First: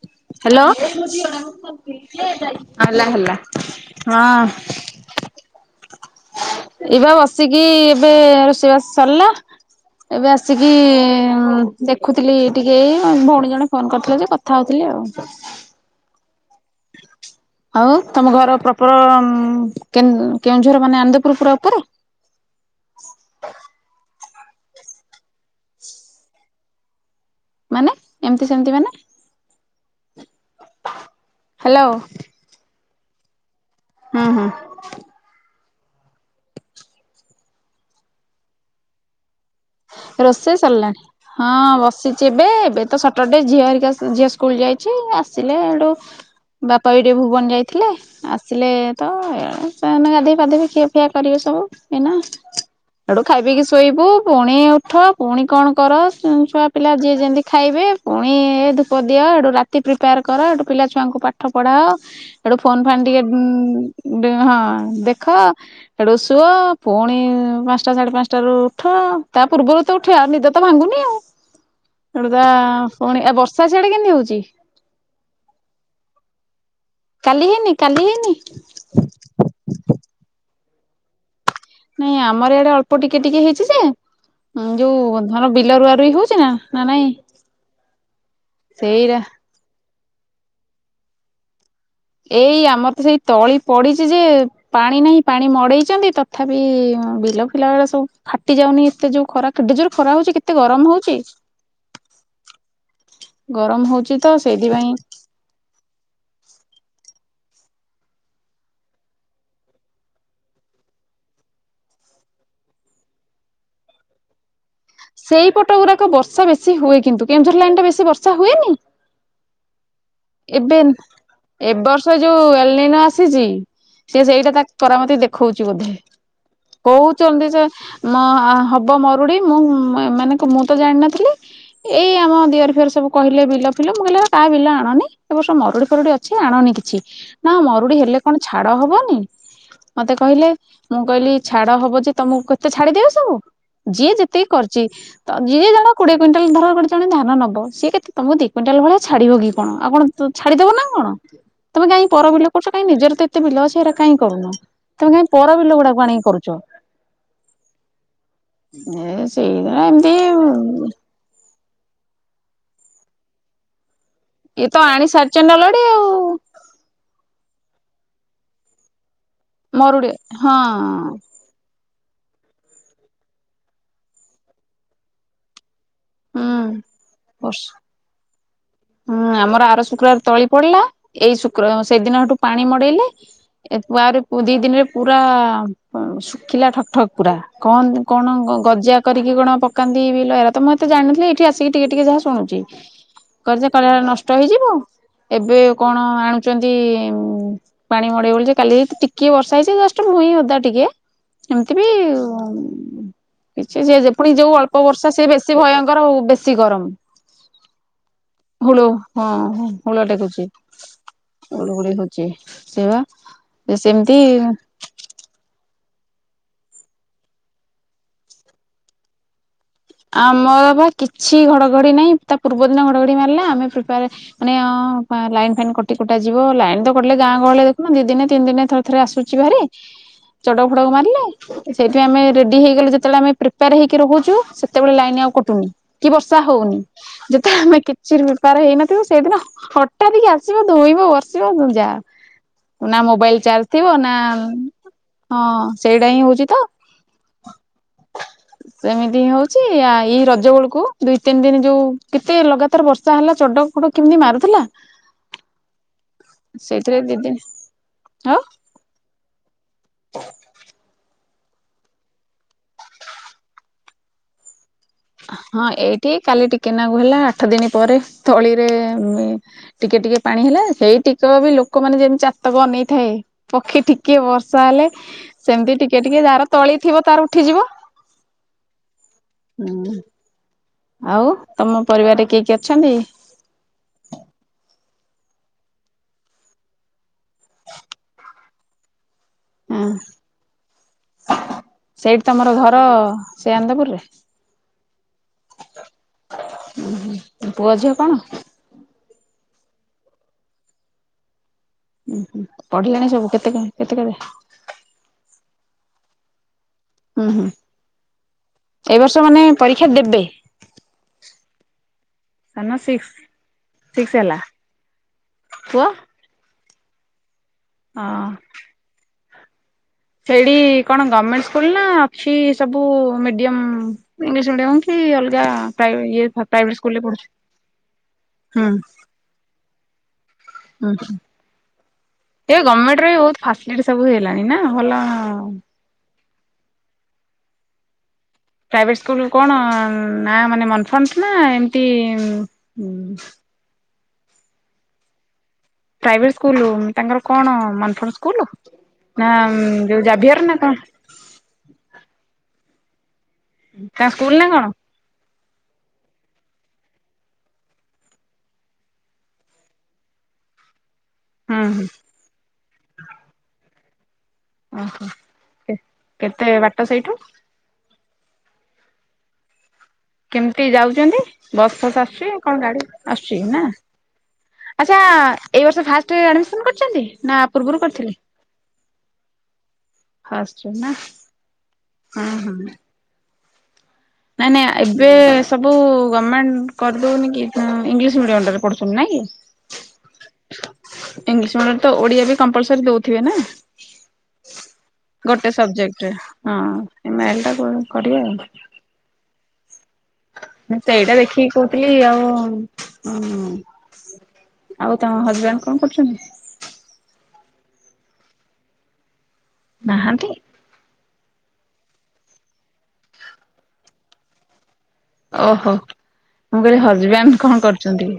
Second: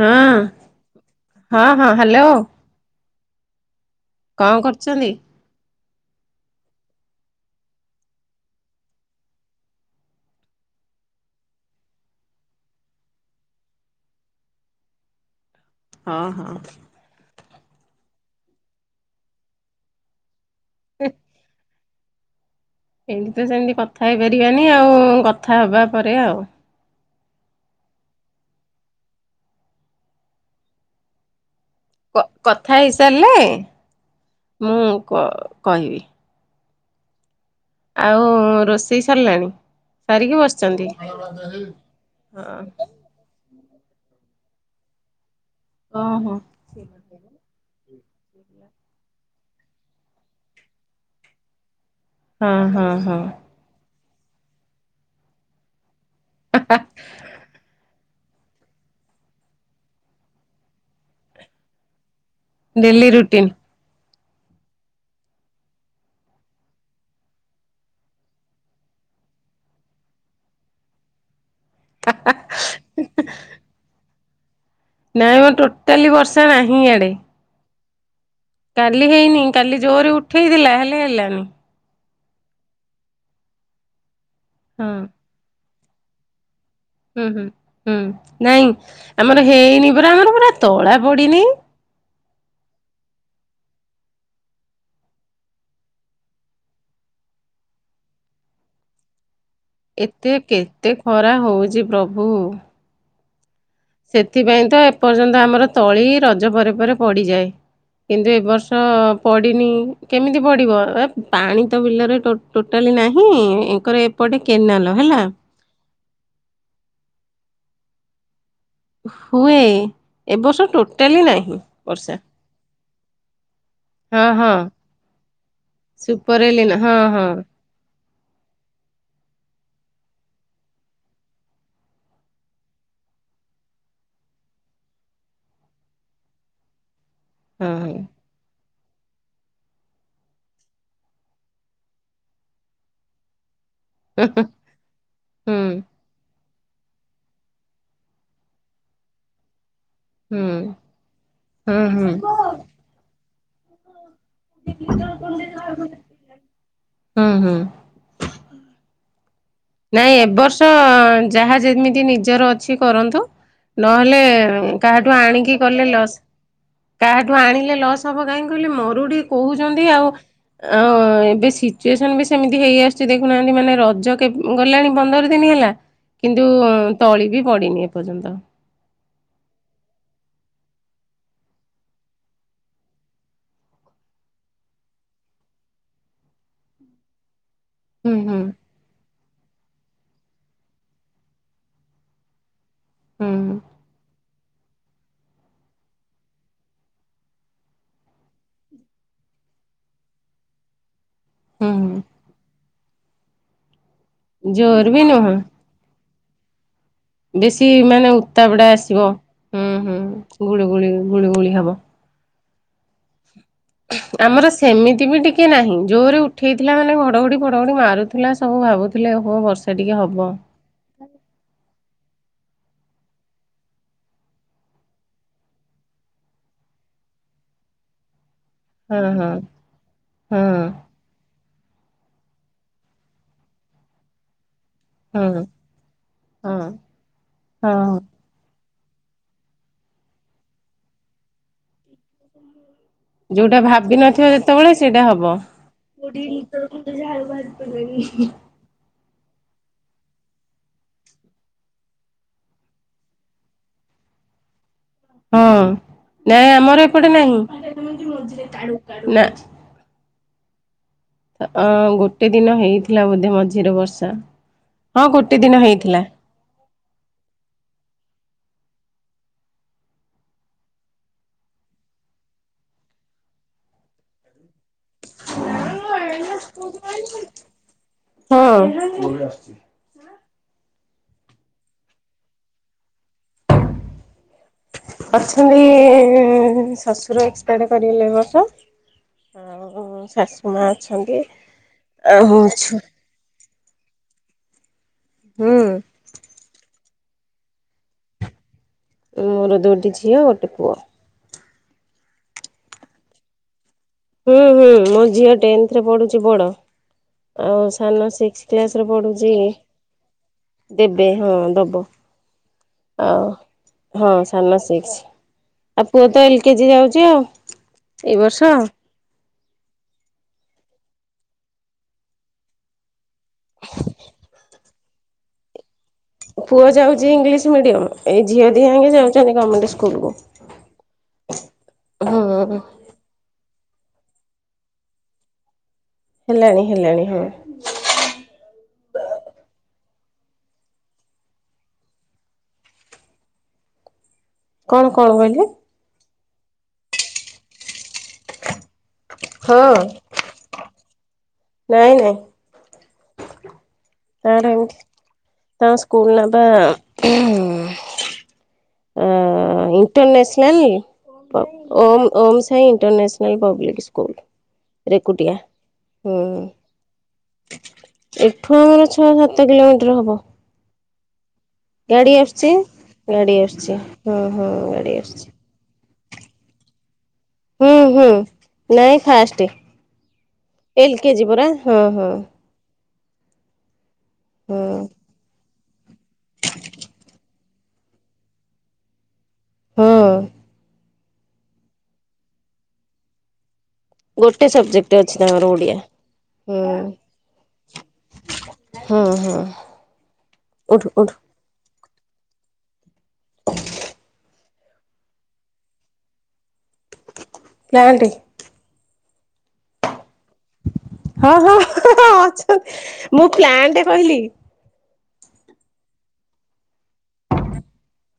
ହଁ ହାଲୋ ହଁ ହଁ ହ୍ୟାଲୋ ହେଲା ହେଲା। କଣ କରୁଛନ୍ତି? ହଁ। ଏଇବା ବସିକି ଏବେ ରୋଷେଇବାସ ସରିଲା। ଏବେ ଆସିକି ଦେଖୁଥିଲି ଟିକେ ଏଇ ଭୋଉଣୀ ଜଣେ ଫୋନ୍ କରିଥିଲ ଯେ କଥା ହୋଉଥିଲି ଆଉ। ହଁ ହଁ। ଆଉ ତମ ଘର ପ୍ରପର କେ-କେଉଁଝର ମାନେ ଆନ୍ଦପୁରୁ ପ୍ର‌ପର। ଏମତି ତ ସେମିତି କଥା ହେଇପାରିବାନି ଆଉ କଥା ହେବା ପରେ ଆଉ। ମାନେ ଏମିତି ସେମିତି ମାନେ ହାଲୋ। କଥା ହେଇସାରିଲେ। ହୁଁ ହୁଁ। ମୁଁ କ-କହିବି। ଆଉ ରୋଷେଇ ସରିଲାଣି? ସାରିକି ରୋଷେଇ ବସିଛନ୍ତି ସରିଲାଣି ହଁ ହଁ ବସିଚି ଏବେ ଏବେ ତ ସ ଟର ଡେ ଝିଅ ହୋରିକା ଝିଅ ସ୍କୁଲ ଯାଇଚି। ଆସିଲେ ହେଟୁ ଓହୋ ବାପା ବି ଟିକେ ଭୁବନ ଯାଇଥିଲେ। ଆସିଲେ ତ ଏ ଣେ ସେ ଏନା ଗାଧେଇ ପାଧୋଇବେ ଖିଆ ଫିଆ କରିବେ ସବୁ। ଏଇନା ହଁ ହଁ ହଁ ହେଇଥୁ ଖାଇ ପିଇକି ଶୋଇବୁ ପୁଣି ଉଠ ପୁଣି କଣ କର ଛୁଆପିଲା ଯିଏ ଯେମିତି ଖାଇବେ ପୁଣି ଏ ଧୂପ ଦିଅ ହେଠୁ ରାତି ପ୍ରିପେୟାର କର ହେଠୁ ପିଲା ଛୁଆଙ୍କୁ ପାଠ ପଢାଅ ହେଠୁ ଫୋନ ଫାନ୍ ଡେଲି ଟିକେ ରୁଟିନ ଉଁ ହଁ ଦେଖ ହେଠୁ ଶୁଅ ପୁଣି ପାଞ୍ଚଟା ସାଢ଼େ ପାଞ୍ଚଟାରୁ ଉଠ ତା ପୂର୍ବରୁ ତ ଉଠିଆ ଆଉ ନିଦ ତ ଭାଙ୍ଗୁନି ଆଉ ହେଠୁ ଦା ପୁଣି ଏ ବର୍ଷା ସିଆଡ଼େ କେମତି ହେଉଛି? ନାଇଁ ମ ଟୋଟାଲି ବର୍ଷା ନାହିଁ ଇଆଡେ। କାଲି ହେଇନି କାଲି ହେଇନି? କାଲି ହେଇନି କାଲି ଜୋରରେ ଉଠେଇ ଥିଲା ହେଲେ ହେଲାନି। ନାଇଁ ଆମର ଇଆଡେ ଅଳ୍ପ ଟିକେ ଟିକେ ହେଇଛି ଯେ ଉଁ ହଁ ଯୋଉ ଧର ବିଲ ରୁଆରୁଇ ହଉଛି ନା ନା ନାଇଁ ହୁଁ ହୁଁ ହୁଁ ନାଇଁ ସେଇରା ଆମର ହେଇନି ପରା ଆମର ପରା ତଳା ପଡିିନି। ଏଇ ଆମର ତ ସେଇ ତଳି ପଡିଛି ଯେ ପାଣି ନାହିଁ ପାଣି ମଡେଇଛନ୍ତି ତଥାପି ଉଁ ବିଲ ଫିଲା ଆଡ଼େ ସବୁ ଫାଟି ଯାଉନି ଏତେ ଯୋଉ ଖରା କେଡ଼େ ଜୋରେ ଖରା ଏତେ ହଉଛି କେତେ ଗରମ ହଉଛି ଖରା ହଉଛି ପ୍ରଭୁ। ଗରମ ହଉ ସେଥିପାଇଁ ତ ଏପର୍ଯ୍ୟନ୍ତ ଆମର ତଳି ରଜ ପରେ ପରେ ପଡିଯାଏ। କିନ୍ତୁ ଏବ ବର୍ଷ ପଡ଼ିନି କେମିତି ପଡିବ ଏ ପାଣି ତ ବିଲରେ ଟୋଟ ଟୋଟାଲି ନାହିଁ ଏଙ୍କର ଏପଟେ କେନାଲ ହେଲା ସେଇପଟ ଗୁରାକ ବର୍ଷା ବେଶୀ ହୁଏ କିନ୍ତୁ କେଉଁଝର ଲାଇନ୍ ଟା ବେଶୀ ବର୍ଷା ହୁଏନି? ହୁଏ ଏ ବର୍ଷ ଏବେ ଟୋଟାଲି ନାହିଁ ଏବ ବର୍ଷ ବର୍ଷା ଯୋଉ ଏଲ ନିନୋ ଆସିଛି ସେ ହଁ ହଁ। ସେଇଟା ତା କରାମତି ଦେଖଉଛି ବୋଧେ ସୁପରଏଲିନା ହଁ ହଁ କହୁଛନ୍ତି ଯେ ମ ଅ ହବ ମରୁଡି ମୁଁ [unintelligible] ମାନେକ ମୁଁ ତ ଜାଣିନଥିଲି ଏଇ ଆମ ଦିଅର ଫିଅର ସବୁ କହିଲେ ବିଲ ଫିଲ ମୁଁ କହିଲି କାହା ବିଲ ଆଣନି ଏ ବର୍ଷ ମରୁଡି ଫରୁଡି ଅଛି ଆଣନି କିଛି ନା ହଁ ମରୁଡି ହେଲେ କଣ ଛାଡ ହବନି? ମତେ କହିଲେ ମୁଁ କହିଲି ଛାଡ ହବ ଯେ ତମକୁ କେତେ ଛାଡିଦେବେ ସବୁ? ଯିଏ ଯେତିକି କରିଛି ହଁ ହୁଁ ଯିଏ ଜଣ କୋଡିଏ କୁଇଣ୍ଟାଲ ଧର ଗୋଟେ ଜଣେ ଧାନ ନବ ସିଏ କେତେ ତମକୁ ଦି କୁଇଣ୍ଟାଲ ଭଳିଆ ଛାଡିବ କି କଣ ଆଉ କଣ ତ ହୁଁ ଛାଡିଦ ଦେବ ନା କଣ ହୁଁ ତମେ ହୁଁ କାଇଁ ହୁଁ ପର ବିଲ କରୁଛ କାଇଁ ନିଜର ତ ଏତ ଏତେ ବିଲ ଅଛି ହେରା କାଇଁ କରୁନ, ତମେ କାଇଁ ପର ବିଲ ଗୁଡାକୁ ଆଣିକି କରୁଛ? ହୁଁ ହୁଁ। ଏ ସେଇ ଏମିତି ନାଇଁ ଏବର୍ଷ ଯାହା ଯେମିତି ନିଜର ଅଛି କରନ୍ତୁ, ନହେଲେ ଇଏ ହୁଁ ତ ଆଣି କାହାଠୁ ସାରିଛନ୍ତି ଆଣିକି ଅଲରେଡି କଲେ ଆଉ। ଲସ୍ କାହାଠୁ ଆଣିଲେ ଲସ୍ ହବ କାହିଁକି କହିଲେ ମରୁଡି କହୁଛନ୍ତି ଆଉ ମରୁଡି ହଁ ଅ ଏବେ ଶିତ ଚୁଏସନ ବି ସେମିତି ହେଇ ଆସୁଛି ଦେଖୁନାହାନ୍ତି ମାନେ ରଜ କେବ ଗଲାଣି ପନ୍ଦର ଦିନି ହେଲା କିନ୍ତୁ ହୁଁ ତଳି ବି ବର୍ଷ ପଡିନି ଏପର୍ଯ୍ୟନ୍ତ। ହୁଁ ଆମର ଆର ଶୁକ୍ରବାର ତଳି ପଡିଲା ଏଇ ଶୁକ୍ର ସେଦିନଠୁ ପାଣି ମଡେଇଲେ ଏକୁ ଆଉରି ପୁ ଦି ଦିନରେ ପୁରା ଶୁଖିଲା ଠକ୍ ଠକ୍ ପୁରା କହନ୍ତି ହୁଁ କଣ ହୁଁ ଗ ଗଜା କରିକି କଣ ପକାନ୍ତି ବିଲ ହେରା ତ ମୁଁ ଏତେ ଜାଣିିନଥିଲି ଏଇଠି ଆସିକି ଟିକେ ଟିକେ ଯାହା ଶୁଣୁଛି ହୁଁ କର୍ଜ କାଳେ ହେଲେ ନଷ୍ଟ ହେଇଯିବ ଏବେ କଣ ଆଣୁଛନ୍ତି ଉଁ ପାଣି ମଡେଇ [unintelligible] ଯେ କାଲି ଟିକେ ବର୍ଷା ହେଇଛି ଜଷ୍ଟ ଭୂଇଁ ଓଦା ଟିକେ ହୁଁ ଏମିତି ବି ହୁଁ ଉଁ କିଛି ଯେ ଯେତ ପୁଣି ଯୋଉ ଅଳ୍ପ ଜୋର ବି ବର୍ଷା ସିଏ ନୁହଁ ବେଶୀ ଭୟଙ୍କର ଆଉ ବେଶୀ ଗରମ। ବେଶୀ ମାନେ ଉତ୍ତାପଟା ଗୁଳୁ ଆସିବ। ହଁ ହୁଁ ହୁଁ ହୁଳ ଟେକୁଛି ଗୁଳୁଗୁଳି ହବ। ଗୁଳୁଗୁଳି ହଉଚି ସେଇ ବା। ସେମିତି ଆମର ସେମିତି ବି ଟିକ କେ ନାହିଁ ଜୋରରେ ଉଠେଇଥିଲା ମାନେ ଘଡ଼ଘଡ଼ି ଫଡ଼ଘଡ଼ି ମାରୁଥିଲା ସବୁ ଭାବୁଥିଲେ ଓ ହୋ ବର୍ଷା ଟିକେ ହବ ଆମର ବା କିଛି ଘଡଘଡି ନାଇଁ ତା ପୂର୍ବ ଦିନ ଘଡଘଡି ମାରିଲା ଆମେ ପ୍ରିପେଆରେ ମାନେ ଅଁ ପା ଲାଇନ୍ ଫାଇନ୍ କଟି କୁଟା ଯିବ ଲାଇନ୍ ତ କଟିଲେ ଗାଁ ଗହଳିଏ ଦେଖୁନ ଦି ଦିନେ ତିନି ଦିନେ ତ ଥରେ ଥରେ ହଁ ହଁ ଆସୁଚି ଭାରି ହଁ ଚଡ଼କ ଫଡ଼କ ମାରିଲେ। ଏ ସେଇଠି ଆମେ ରେଡ଼ି ହେଇଗଲେ ଯେତୋଳେ ଆମେ ପ୍ରିପେୟାର ହେଇକି ରହୁଚୁ ସେ ତେବେଳେ ଲାଇନ୍ ଆଉ ହଁ କଟୁନି କି ବର୍ଷା ହଁ ହଉନି। ଯେତେଳେ ଆମେ ହଁ କିଛିରୁ ପାର ହେଇନଥିବୁ ସେଇଦିନ ହଠାତ୍ କି ଆସିବ ଧୋଇବ ବର୍ଷିବ ଦୁ ଯା। ଉ ନା ମୋବାଇଲ୍ ଯୋଉଟା ଚାର୍ଜ ଥିବ ଭାବି ନାଁ ନଥିବ ଯେତେବେଳେ ହଁ ସେଇଟା ହିଁ ହଉଚି ତ। ମତେ ଯାହା ହେଲେ ଭାରିପଡ଼ିବେନି। ସେମିତି ହଉ ଚି ଆ ଏଇ ରଜ ଅଳୁକୁ ଦୁଇ ତିନ୍ ଦିନ୍ ଯୋଉ କେତେ ଲଗାତାର ବର୍ଷା ହେଲା ଚଡ଼ଉ ଫଡ଼ଉ କେମିତି ମାରୁଥୁଲା? ହଁ ନାଇଁ ଆମର ସେଇଥିରେ ଏପଟେ ଦି ନାହିଁ। ଦିନ ହଁ ନାଁ। ଅ ଗୋଟେ ଦିନ ହେଇଥିଲା ବୋଧେ ମଝିରେ ବର୍ଷା। ହଁ ଗୋଟେ ଦିନ ହଁ ହେଇଥିଲା ଏଇଠି କାଲି ଟିକେନାକୁ ହେଲା ଆଠ ଦିନ ପରେ ତଳିରେ ମେ ଟିକେ ଟିକେ ପାଣି ହେଲା ସେଇ ଟିକେ ବି ଲୋକମାନେ ଯେମତି ଚାତକ ଅନେଇଥାଏ। ପକ୍ଷୀ ଟିକେ ବର୍ଷା ହେଲେ ସେମିତି ଟିକେ ଟିକେ ଯାର ତଳି ଥିବ ତାର ଉଠିଯିବ। ହଁ। ହୁଁ। ଆଉ ତମ ପରିବରେ କିଏ କିଏ ଅଛନ୍ତି? ଅଛନ୍ତି ଶଶୁର ଏକ୍ସପାର୍ଡ କରିଗଲେ ଏ ବର୍ଷ। ଆଉ ହଁ ଶାଶୁ ମା ଅଛନ୍ତି ସେଇଠି ଆଉ ତମର ଘର ଅଛୁ। ସେ ଆନ୍ଦପୁରରେ? ହୁଁ। ଉଁ ହୁଁ ଏ ପୁଅ ଝିଅ କଣ? ମୋର ଦୁଇଟି ଝିଅ ଗୋଟେ ପୁଅ। ଉୁଁ ହୁଁ ପଢ଼ିଲେଣି ସବୁ କେତେ କେ କେତେ କେବେ? ହୁଁ ହୁଁ ମୋ ଝିଅ ଟେନ୍ଥରେ ପଢ଼ୁଚି ବଡ଼। ହୁଁ ହୁଁ ଆଉ ସାନ ସିକ୍ସ୍ କ୍ଲାସ୍ ରେ ଏଇ ବର୍ଷ ପଢ଼ୁଚି। ମାନେ ପରୀକ୍ଷା ଦେବେ ଦିବେ ହଁ ଦବ। ସାନ ସିକ୍ସ ଆଉ ହଁ ସିକ୍ସ ହେଲା ସାନ ସିକ୍ସ୍ ଆ ପୁଅ ତ ଏଲ୍ କେ ଜି ଯାଉଚି ଆଉ ଏଇ ହଁ ବର୍ଷ। ହେଇଡ଼ି କଣ ଗଭମେଟ୍ ସ୍କୁଲ୍ ନାଁ ଅଛି ସବୁ ମିଡ଼ିୟମ୍ ଇଂଲିଶ୍ ମିଡ଼ିୟମ୍? ଇ ଅଲଗା ପ୍ରାଇ ଇଏ। ପୁଅ ପ୍ରାଇଭେଟ ସ୍କୁଲରେ ଯାଉଚି ପଢୁଛୁ? ଇଂଲିଶ୍ ମିଡି଼ୟମ୍ ଏଇ ଝିଅ ଧିଆଙ୍କେ ଯାଉଚନ୍ତି ଗମେଟ୍ ସ୍କୁଲ୍ କୁ। ଉଁ ହୁଁ। ଏ ହଁ ଗମେଟ୍ ର ବି ଭୋଉତ୍ ଫାସଲିଟି ସବୁ ହେଇଲାଣି ନାଁ ଭଲ ହେଲାଣି ହେଲାଣି ହଁ। ପ୍ରାଇଭେଟ୍ ସ୍କୁଲ୍ କଣ ନାଁ ମାନେ ମନଫ୍ରଣ୍ଟ୍ ନାଁ ଏମତି ଉଁ କଣ କଣ କହିଲେ? ପ୍ରାଇଭେଟ୍ ସ୍କୁଲ୍ ତାଙ୍କର କଣ ମନଫର୍ ସ୍କୁଲ୍ ନାଁ ହଁ ଯୋଉ ଜାଭିୟର୍ ନାଁ କଣ? ନାଇଁ ନାଇଁ। ତାଙ୍କ ସ୍କୁଲ ନା ତାର କଣ? ଇଙ୍ଗ୍ ତା ସ୍କୁଲ୍ ନାଁ ପା ଉଁ ଅ ଇଣ୍ଟରନେସନାଲ୍ ଓ ହୁଁ ହୁଁ ଓମ୍ ଓମ୍ ଶାଇ ଇଣ୍ଟରନେସନାଲ୍ ପବ୍ଲିକ୍ ସ୍କୁଲ୍। ଓହ ରେକୁଟିଆ। କେ ହୁଁ କେତେ ବାଟ ସେଇଠୁ? ଏଠୁ ଆମର ଛଅ ସାତ କିଲୋମିଟର୍ ହବ। କେମତି ଯାଉଚନ୍ତି? ବସ୍ ଫସ୍ ଗାଡି ଆସୁଚି ଆସୁଛି। କଣ ଗାଡ଼ି ଗାଡି ଆସୁଚି ନାଁ ଆସୁଛି ହଁ ହଁ ଗାଡି ଆଚ୍ଛା ଆସୁଛି ଏ ବର୍ଷ ଫାଷ୍ଟେ ଆଡ଼ିମିସନ୍ କରିଚନ୍ତି? ହୁଁ ହୁଁ ନାଇଁ ଫାଷ୍ଟେ ଫାଷ୍ଟ ନା ଏଲ୍ କେ ଜି ପରା ହଁ ହଁ। ନାଇଁ ହଁ ନାଇଁ ଆ ଏବେ ସବୁ ଗମେଣ୍ଟ କରିଦୋଉନି କି ହୁଁ ଇଂଲିଶ୍ ମିଡି଼ୟମ୍ ଟାରେ ପଢୁଚନ୍ତି ନାଁ କି? ହଁ ଇଂଲିଶରେ ଓଡିଆ ବି କମ୍ପୂଲ୍ସରୀ ଦଉଥିବେ ନା ଗୋଟେ ସବଜେକ୍ଟ ଅଛି [inaudible] ତାଙ୍କର ଗୋଟେ ଓଡିଆ ସବଜେକ୍ଟରେ ହଁ ହୁଁ ଏ ମ ଆଇ ଏଲ୍ ଟା କ କରିବେ ଆଉ ହ ହ ମୁ ସେଇଟା ଦେଖିକି କହୁଥିଲି ଆଉ ଉ ଆଉ ତମ ହଜବେଣ୍ଡ କଣ କରୁଛନ୍ତି? ପ୍ଲାଣ୍ଟ ନାହାନ୍ତି। ହଁ ହଁ ଅଛନ୍ତି ମୁଁ ପ୍ଲାଣ୍ଟ କହିଲି ଓହୋ ମୁଁ କହିଲି ହଜବେଣ୍ଡ କଣ କରୁଚନ୍ତି।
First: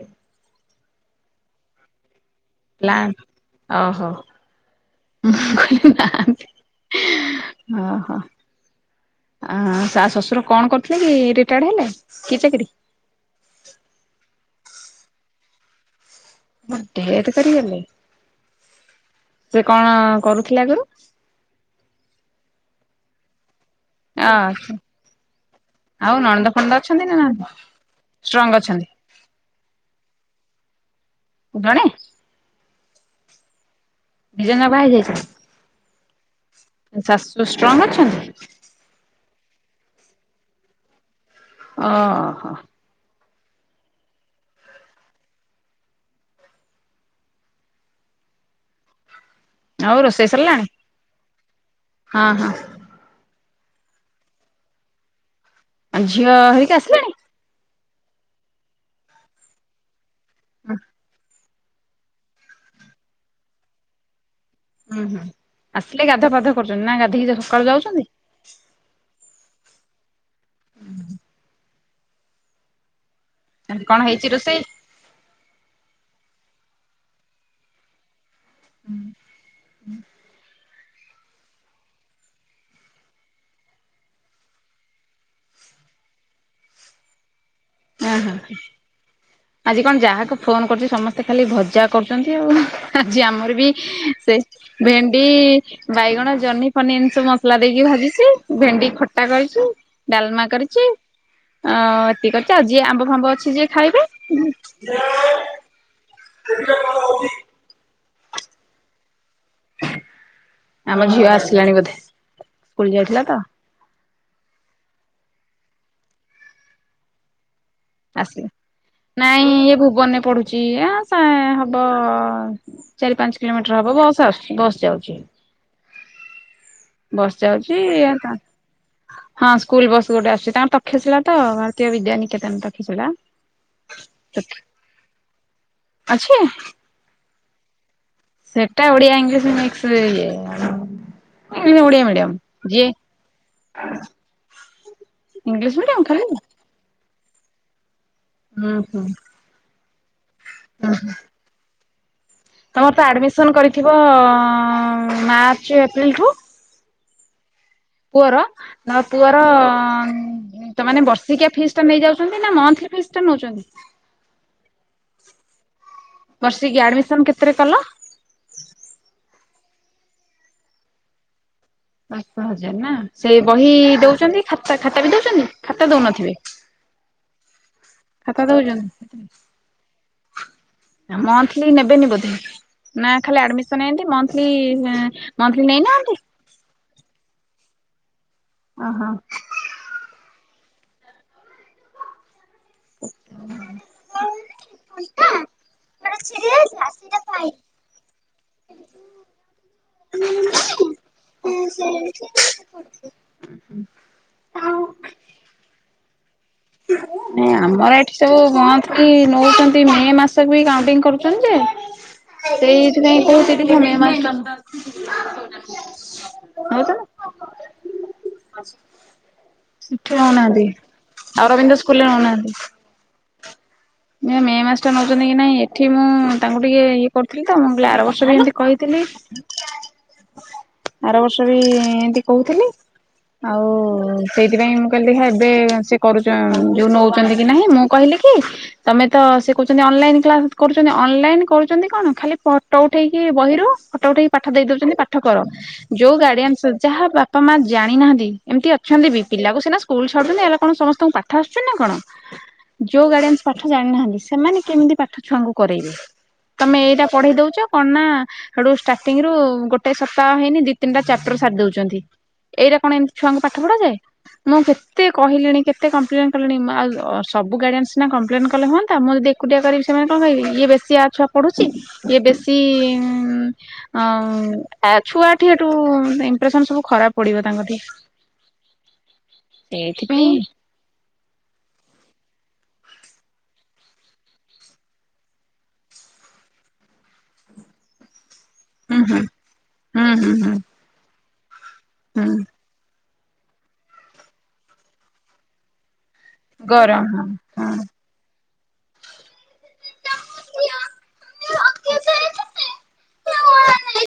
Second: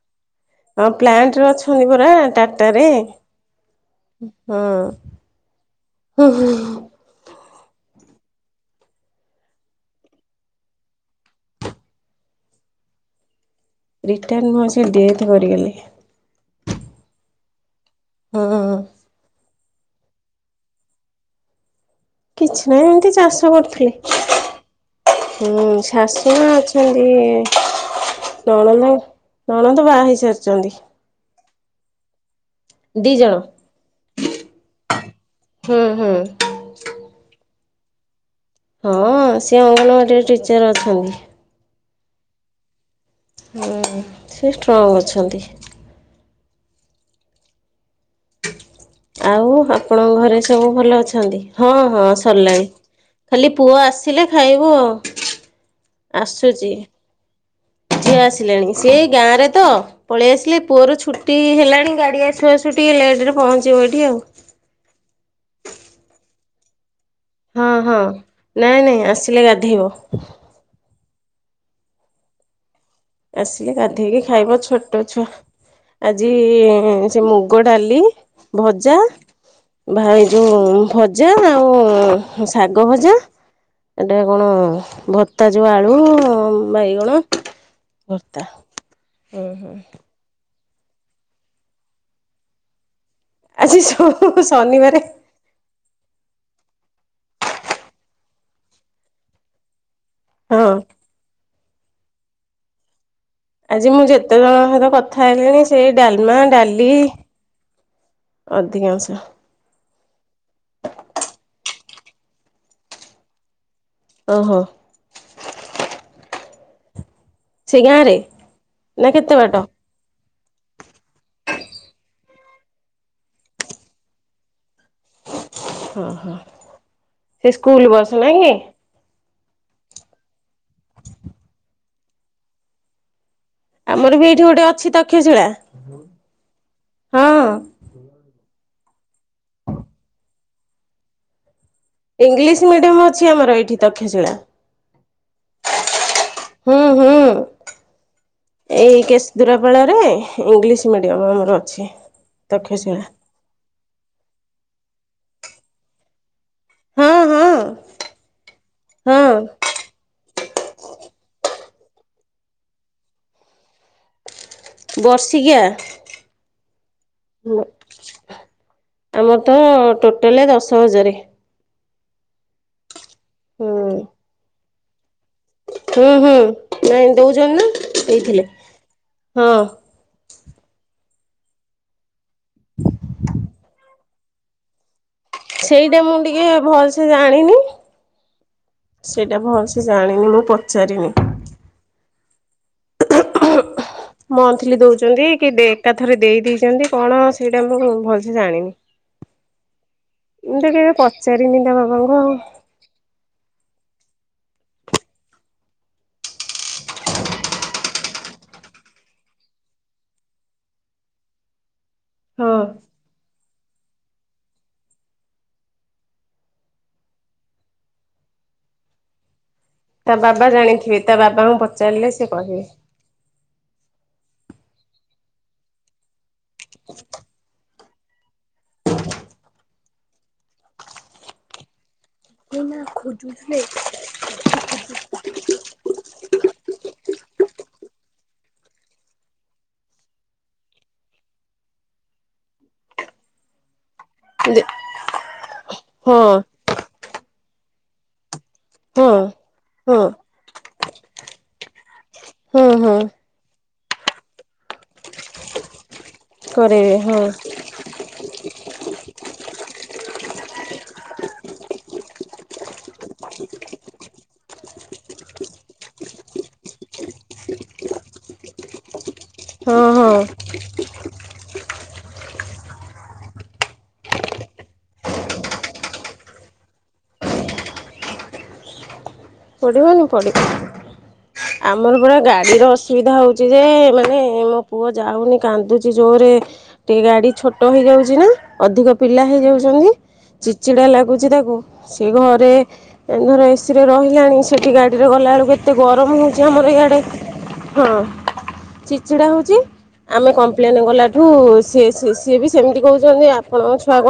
ହଁ ପ୍ଲାଣ୍ଟ ରେ ଅଛନ୍ତି ପରା ତା ଟା ରେ ପ୍ଲାନ୍ ଓହୋ ହୁଁ ହୁ ହୁ ଓଁ ହୋ ଆ ସା ଶ୍ୱଶୁର କଣ କରୁଥିଲେ କି ରିଟାଡ୍ ହେଲେ କି ଚାକିରି? ରିଟାଡ୍ ନୁହ ସେ ଡେଥ କରିଗଲେ। ଓ ଡେଥ କରିଗଲେ ହଁ ସେ କଣ କରୁଥିଲା ଆଗରୁ? କିଛି ନାହିଁ ଏମତି ଚାଷ କରୁଥିଲେ। ଅ [unintelligible] ହୁଁ ଆଉ ଶାଶୁ ଅଛନ୍ତି। ଷ୍ଟ୍ରଙ୍ଗ୍ ଅଛନ୍ତି। ନଣନ୍ଦ ନଣନ୍ଦ ବାହା ହେଇସାରିଛନ୍ତି। ଜଣେ ଦି ଜଣ ନିଜା ଜଙ୍କ ହେଇ ଯାଇଛନ୍ତି। ଥିଏ ହୁଁ ତୋ ଶାଶୁ ଷ୍ଟ୍ରଙ୍ଗ ଅଛନ୍ତି। ହଁ ସିଏ ଅଙ୍ଗନବାଡିରେ ଟିଚର ଅଛନ୍ତି। ଓ ହୋ ହୁ ସେ ଷ୍ଟ୍ରଙ୍ଗ ଅଛନ୍ତି। ଆଉ ଆଉ ଆପଣଙ୍କ ରୋଷେଇ ଘରେ ସରିଲାଣି ସବୁ ଭଲ ଅଛନ୍ତି ହଁ ହଁ ସଲାଣି ଖାଲି ପୁଅ ଆସିଲେ ଖାଇବୁ ଆଉ ଆଉ ଝିଅ ଆସୁଛି। ହେରିକି ଆସିଲାଣି ଝିଅ ଆସିଲେଣି ସେଇ ଗାଁରେ ତ ପଳେଇ ଆସିଲେ ପୁଅର ଛୁଟି ଟି ହେଲାଣି ଗାଡ଼ି ଆସୁ ଆସୁ ଟିକେ ଲେଟେ ରେ ପହଞ୍ଚିବ ଏଇଠି ଆଉ ଉୁଁ ହୁଁ ଆସିଲେ ଗାଧ ଫାଧ କରୁଛନ୍ତି ନା ଗାଧୋଇକି ସ ସକାଳୁ ହଁ ହଁ ଯାଉଛନ୍ତି। ନାଇଁ ନାଇଁ ଆସିଲେ ଗାଧୋଇବ ଆସିଲେ କଣ ଗାଧୋଇକି ହେଇଛି ଖାଇବ ରୋଷେଇ? ଛୋ ଟ ଛୁଆ ଆଜି ସେ ମୁଗ ଡାଲି ଭଜା ଭାଇ ଏଇ ଯୋଉ ଭ ଜା ଆଉ ଶାଗ ଭଜା ଏଟା କଣ ଭତ୍ତା ଯଉ ଆଳୁ ବାଇଗଣ ଓ ହ ଭର୍ତ୍ତା ହୁଁ ହୁଁ ଆଜି କଣ ଯାହାକୁ ଫୋନ କରୁଛି ସମସ୍ତେ ଖାଲି ଭଜା କରୁଛନ୍ତି ଆଉ ଆଜି ଆମର ବି ଆଜି ସେ ସବୁ ଭେ ଶନିବାରେ ଣ୍ଡି ବାଇଗଣ ଜହ୍ନି ପନିର ସବୁ ମସଲା ଦେଇକି ଭାଜିଛି ଭେଣ୍ଡି ଖଟା କରିଛି ଡାଲମା ହଁ କରିଛି ଅ ଏତିି କରିଛି ଆଉ ଯିଏ ଆମ୍ବ ଫାମ୍ବ ଅଛି ଯିଏ ଆଜି ମୁଁ ଖାଇବେ ଯେତେ ଜଣଙ୍କ ସହିତ କଥା ହେଲିଣି ସେ ଡାଲମା ଡାଲି ଅଧିକାଂଶ ଆମ ଝିଅ ଆସିଲାଣି ବୋଧେ ସ୍କୁଲ ଯାଇଥିଲା ତ ଓହୋ ସେ ଗାଁରେ ଆସିଲେ ନା କେତେ ନାଇଁ ବାଟ ଏ ଭୁବନରେ ପଢୁଛି ଆ ଚାଁ ହବ ଚାରି ପାଞ୍ଚ କିଲୋମିଟର ହବ ବସ୍ ଆଶୁଚି ବସ୍ ଯାଉଛି। ଓହୋ ବସ୍ ସେ ଯାଉଛି ସ୍କୁଲ ବସନା କି? ହଁ ସ୍କୁଲ ବସ୍ ଗୋଟେ ଆସୁଛି ତଙ୍କ ତକ୍ଷ୍ୟଶିଳା ତ ଭାରତୀୟ ବିଦ୍ୟାନିକେତନ ତକ୍ଷ୍ୟଶୀଳା। ଆମର ବି ଏଇଠି ଗୋଟେ ଅଛି ତକ୍ଷଶିଳା ଅଛି ହଁ। ସେଟା ଓଡିଆ ଇଂଲିଶ ମିକ୍ସ ରେ ଇଏ ମାନେ ଓଡ଼ିଆ ମିଡି ଇଂଲିଶ ମିଡିୟମ ଅଛି ଆମର ଏଇଠି ତକ୍ଷଶିଳା। ଇଂଲିଶ ମିଡିୟମ ଖାଲି ହୁଁ ହୁଁ। ଏଇ ହୁଁ କେଶଦୂରାପାଳରେ ଇଂଲିଶ ମିଡିୟମ ଆମର ଅଛି। ତମର ତକ୍ଷଶିଳା ତ ଆଡମିସନ କରିଥିବ ମାର୍ଚ୍ଚ ଏପ୍ରିଲ ଠୁ? ହଁ ହଁ। ପୁଅର ମୋ ହଁ ପୁଅର ତା ମାନେ ବର୍ଷିକିଆ ଫିସ୍ ଟା ନେଇଯାଉଛନ୍ତି ନା ମନ୍ଥଲି ଫିସ୍ ଟା ନଉଛନ୍ତି। ବର୍ଷକିଆ। ବର୍ଷିକି ଆଡମିସନ କେତେରେ କଲ ଆମର ତ ଟୋଟାଲେ ଦଶ ହଜାର। ଦଶ ହଜାର ନା ସେ ବହି ହୁଁ ଦଉଛନ୍ତି ଖାତା ଖାତା ବି ଦଉଛନ୍ତି। ଖାତା ହୁଁ ହୁଁ ଦଉନଥିବେ ନାଇଁ ଦଉଛନ୍ତି ନା। ଦେଇଥିଲେ ଖାତା ଦଉଛନ୍ତି ହଁ ଆଉ ମନ୍ଥଲି ନେବେନି ବୋଧେ? ନା ଖାଲି ଆଡମିସନ ଏନ୍ତି ମନ୍ଥଲୀ ସେଇଟା ମୁଁ ଟିକେ ଭଲ ସେ ଜାଣିନି ଓହୋ। ସେଇଟା ଭଲସ ସେ ଜାଣିନି ମୁଁ ପଚାରିନି। ମନ୍ଥଲି ଦଉଛନ୍ତି କି ଡେଟ୍ ଟା ଥରେ ଦେଇ ଦେଇଛନ୍ତି କଣ ସେଇଟା ମୁଁ ଭଲସେ ଜାଣିନି। ମୁଁ ତ କେବେ ପଚାରିନି ତା ବାବାଙ୍କୁ ଆଉ। [inaudible] [inaudible] ନାଇଁ ଆମର ଏଠି ତ ମନ୍ଥଲି ନଉଛନ୍ତି ମେ ମାସକୁ ବି କାଉଣ୍ଟିଂ କରୁଛନ୍ତି ଯେ ହଁ ସେଇଥିପାଇଁ କହୁଛି [unintelligible] ସେଠି ତା ବାବା ନଉନାହାନ୍ତି। ଜାଣିଥିବେ ତା ବାବାଙ୍କୁ ଅରବିନ୍ଦ ସ୍କୁଲରେ ପଚାରିଲେ ସେ ନଉନାହାନ୍ତି କହିବେ। ଏ ମେ ମାସ ଟା ନଉଛନ୍ତି କି ନାଇଁ ଏଠି ମୁଁ ତାଙ୍କୁ ଟିକେ ଇଏ କରୁଥିଲି ତ ଆର ବର୍ଷ ବି ଏମତି କହିଥିଲି ଆର ବର୍ଷ ବି ଏମତି କହୁଥିଲି ଆଉ ସେଇଥିପାଇଁ ମୁଁ କହିଲି ଦେଖା ଏବେ ସେ କରୁ ଚ ଯୋଉ ନଉଛନ୍ତି କି ନାହିଁ ମୁଁ କହିଲି କି ତମେ ତ ସେ କହୁଛନ୍ତି ଅନଲାଇନ କ୍ଲାସ କରୁଛନ୍ତି ଅନଲାଇନ କରୁଛନ୍ତି କଣ ଖାଲି ଫଟୋ ଉଠେଇକି ବହିରୁ ଫଟୋ ଉଠେଇକି ପାଠ ଦେ ଦେଇ ଦଉଛନ୍ତି ପାଠ କର ଯୋଉ ହଁ ଗାର୍ଡିଆନ୍ସ ଯାହା ବାପା ମା ଜାଣିନାହାନ୍ତି ଏମିତି ଅଛନ୍ତି ହଁ ବି ପିଲାକୁ ସିନା ହଁ ସ୍କୁଲ ଛଡୁଛନ୍ତି ହେଲେ କଣ ସମସ୍ତଙ୍କୁ ପାଠ ଆସୁଛି ନା କଣ ହଁ ହଁ ଯୋଉ ଗଡ଼ିଆନ ପାଠ ଜାଣିନାହାନ୍ତି ସେମାନେ କେମିତି ପାଠ ଛୁଆଙ୍କୁ କରେଇବେ ତମେ କରେଇବେ ଏଇଟା ହଁ ପଢ଼େଇ ଦଉଛ। କନା ହେଟୁ ଷ୍ଟାର୍ଟିଂ ରୁ ଗୋଟେ ସପ୍ତାହ ହେଇନି ଦି ତିନିଟା ଚାପଟର ସାରି ଦଉଛନ୍ତି। ଏଇଟା କଣ ଏମତି ଛୁଆଙ୍କୁ ପାଠ ପଢ଼ାଯାଏ। ମୁଁ କେତେ କହିଲିଣି କେତେ କମ୍ପ୍ଲେନ କଲିଣି ଆଉ ସବୁ ଗାଇଡିଆନ୍ସ ସିନା କମ୍ ପ୍ଲେନ୍ କଲେ ହୁଅନ୍ତା ମୁଁ ଯଦି ଏକୁଟିଆ ହଁ କରିବି ସେମାନେ କଣ ହଁ କହିବେ ଇଏ ବେଶିଆଛୁଆ। ପଢୁଛି ଇଏ ବେଶୀ ଅ ଆ ଛୁଆଠି ଏଠୁ ଇପ୍ରେସନ ସବୁ ଖରାପ ପଡ଼ିବ ତାଙ୍କଠି। [inaudible] ପଡ଼ିବନି ସେଇଥିପାଇଁ ପଡ଼ିବ। ଆମର ପୁରା ଗାଡ଼ିର ଅସୁବିଧା ହଉଛି ଯେ ମାନେ ମୋ ପୁଅ ଯାଉନି କାନ୍ଦୁଚି ଜୋରେ। ଟିକେ ଗାଡ଼ି ଛୋଟ ହେଇଯାଉଛି ନା। ଅଧିକ ହୁଁ ହୁଁ ପିଲା ହେଇଯାଉଛନ୍ତି ହୁଁ ହୁଁ ହୁଁ ଚିଡ଼ ଚିଡ଼ା ଲାଗୁଛି ତାକୁ ସେ ହୁଁ ଘରେ ଏ ଧର ଏସିରେ ରହିଲାଣି ସେଠି ଗାଡ଼ିରେ ଗଲାବେଳକୁ ଏତେ ଏତେ ଗରମ ହଉଛି ଆମର ଇଆଡେ ଗରମ ହଁ ହଁ ଚିଚିଡା ହଉଛି। ଆମେ କମ୍ପ୍ଲେନ କଲାଠୁ ସିଏ-ସି-ସିଏ ବି ସେମିତି କହୁଚନ୍ତି ଆପଣଙ୍କ ଛୁଆ କଣ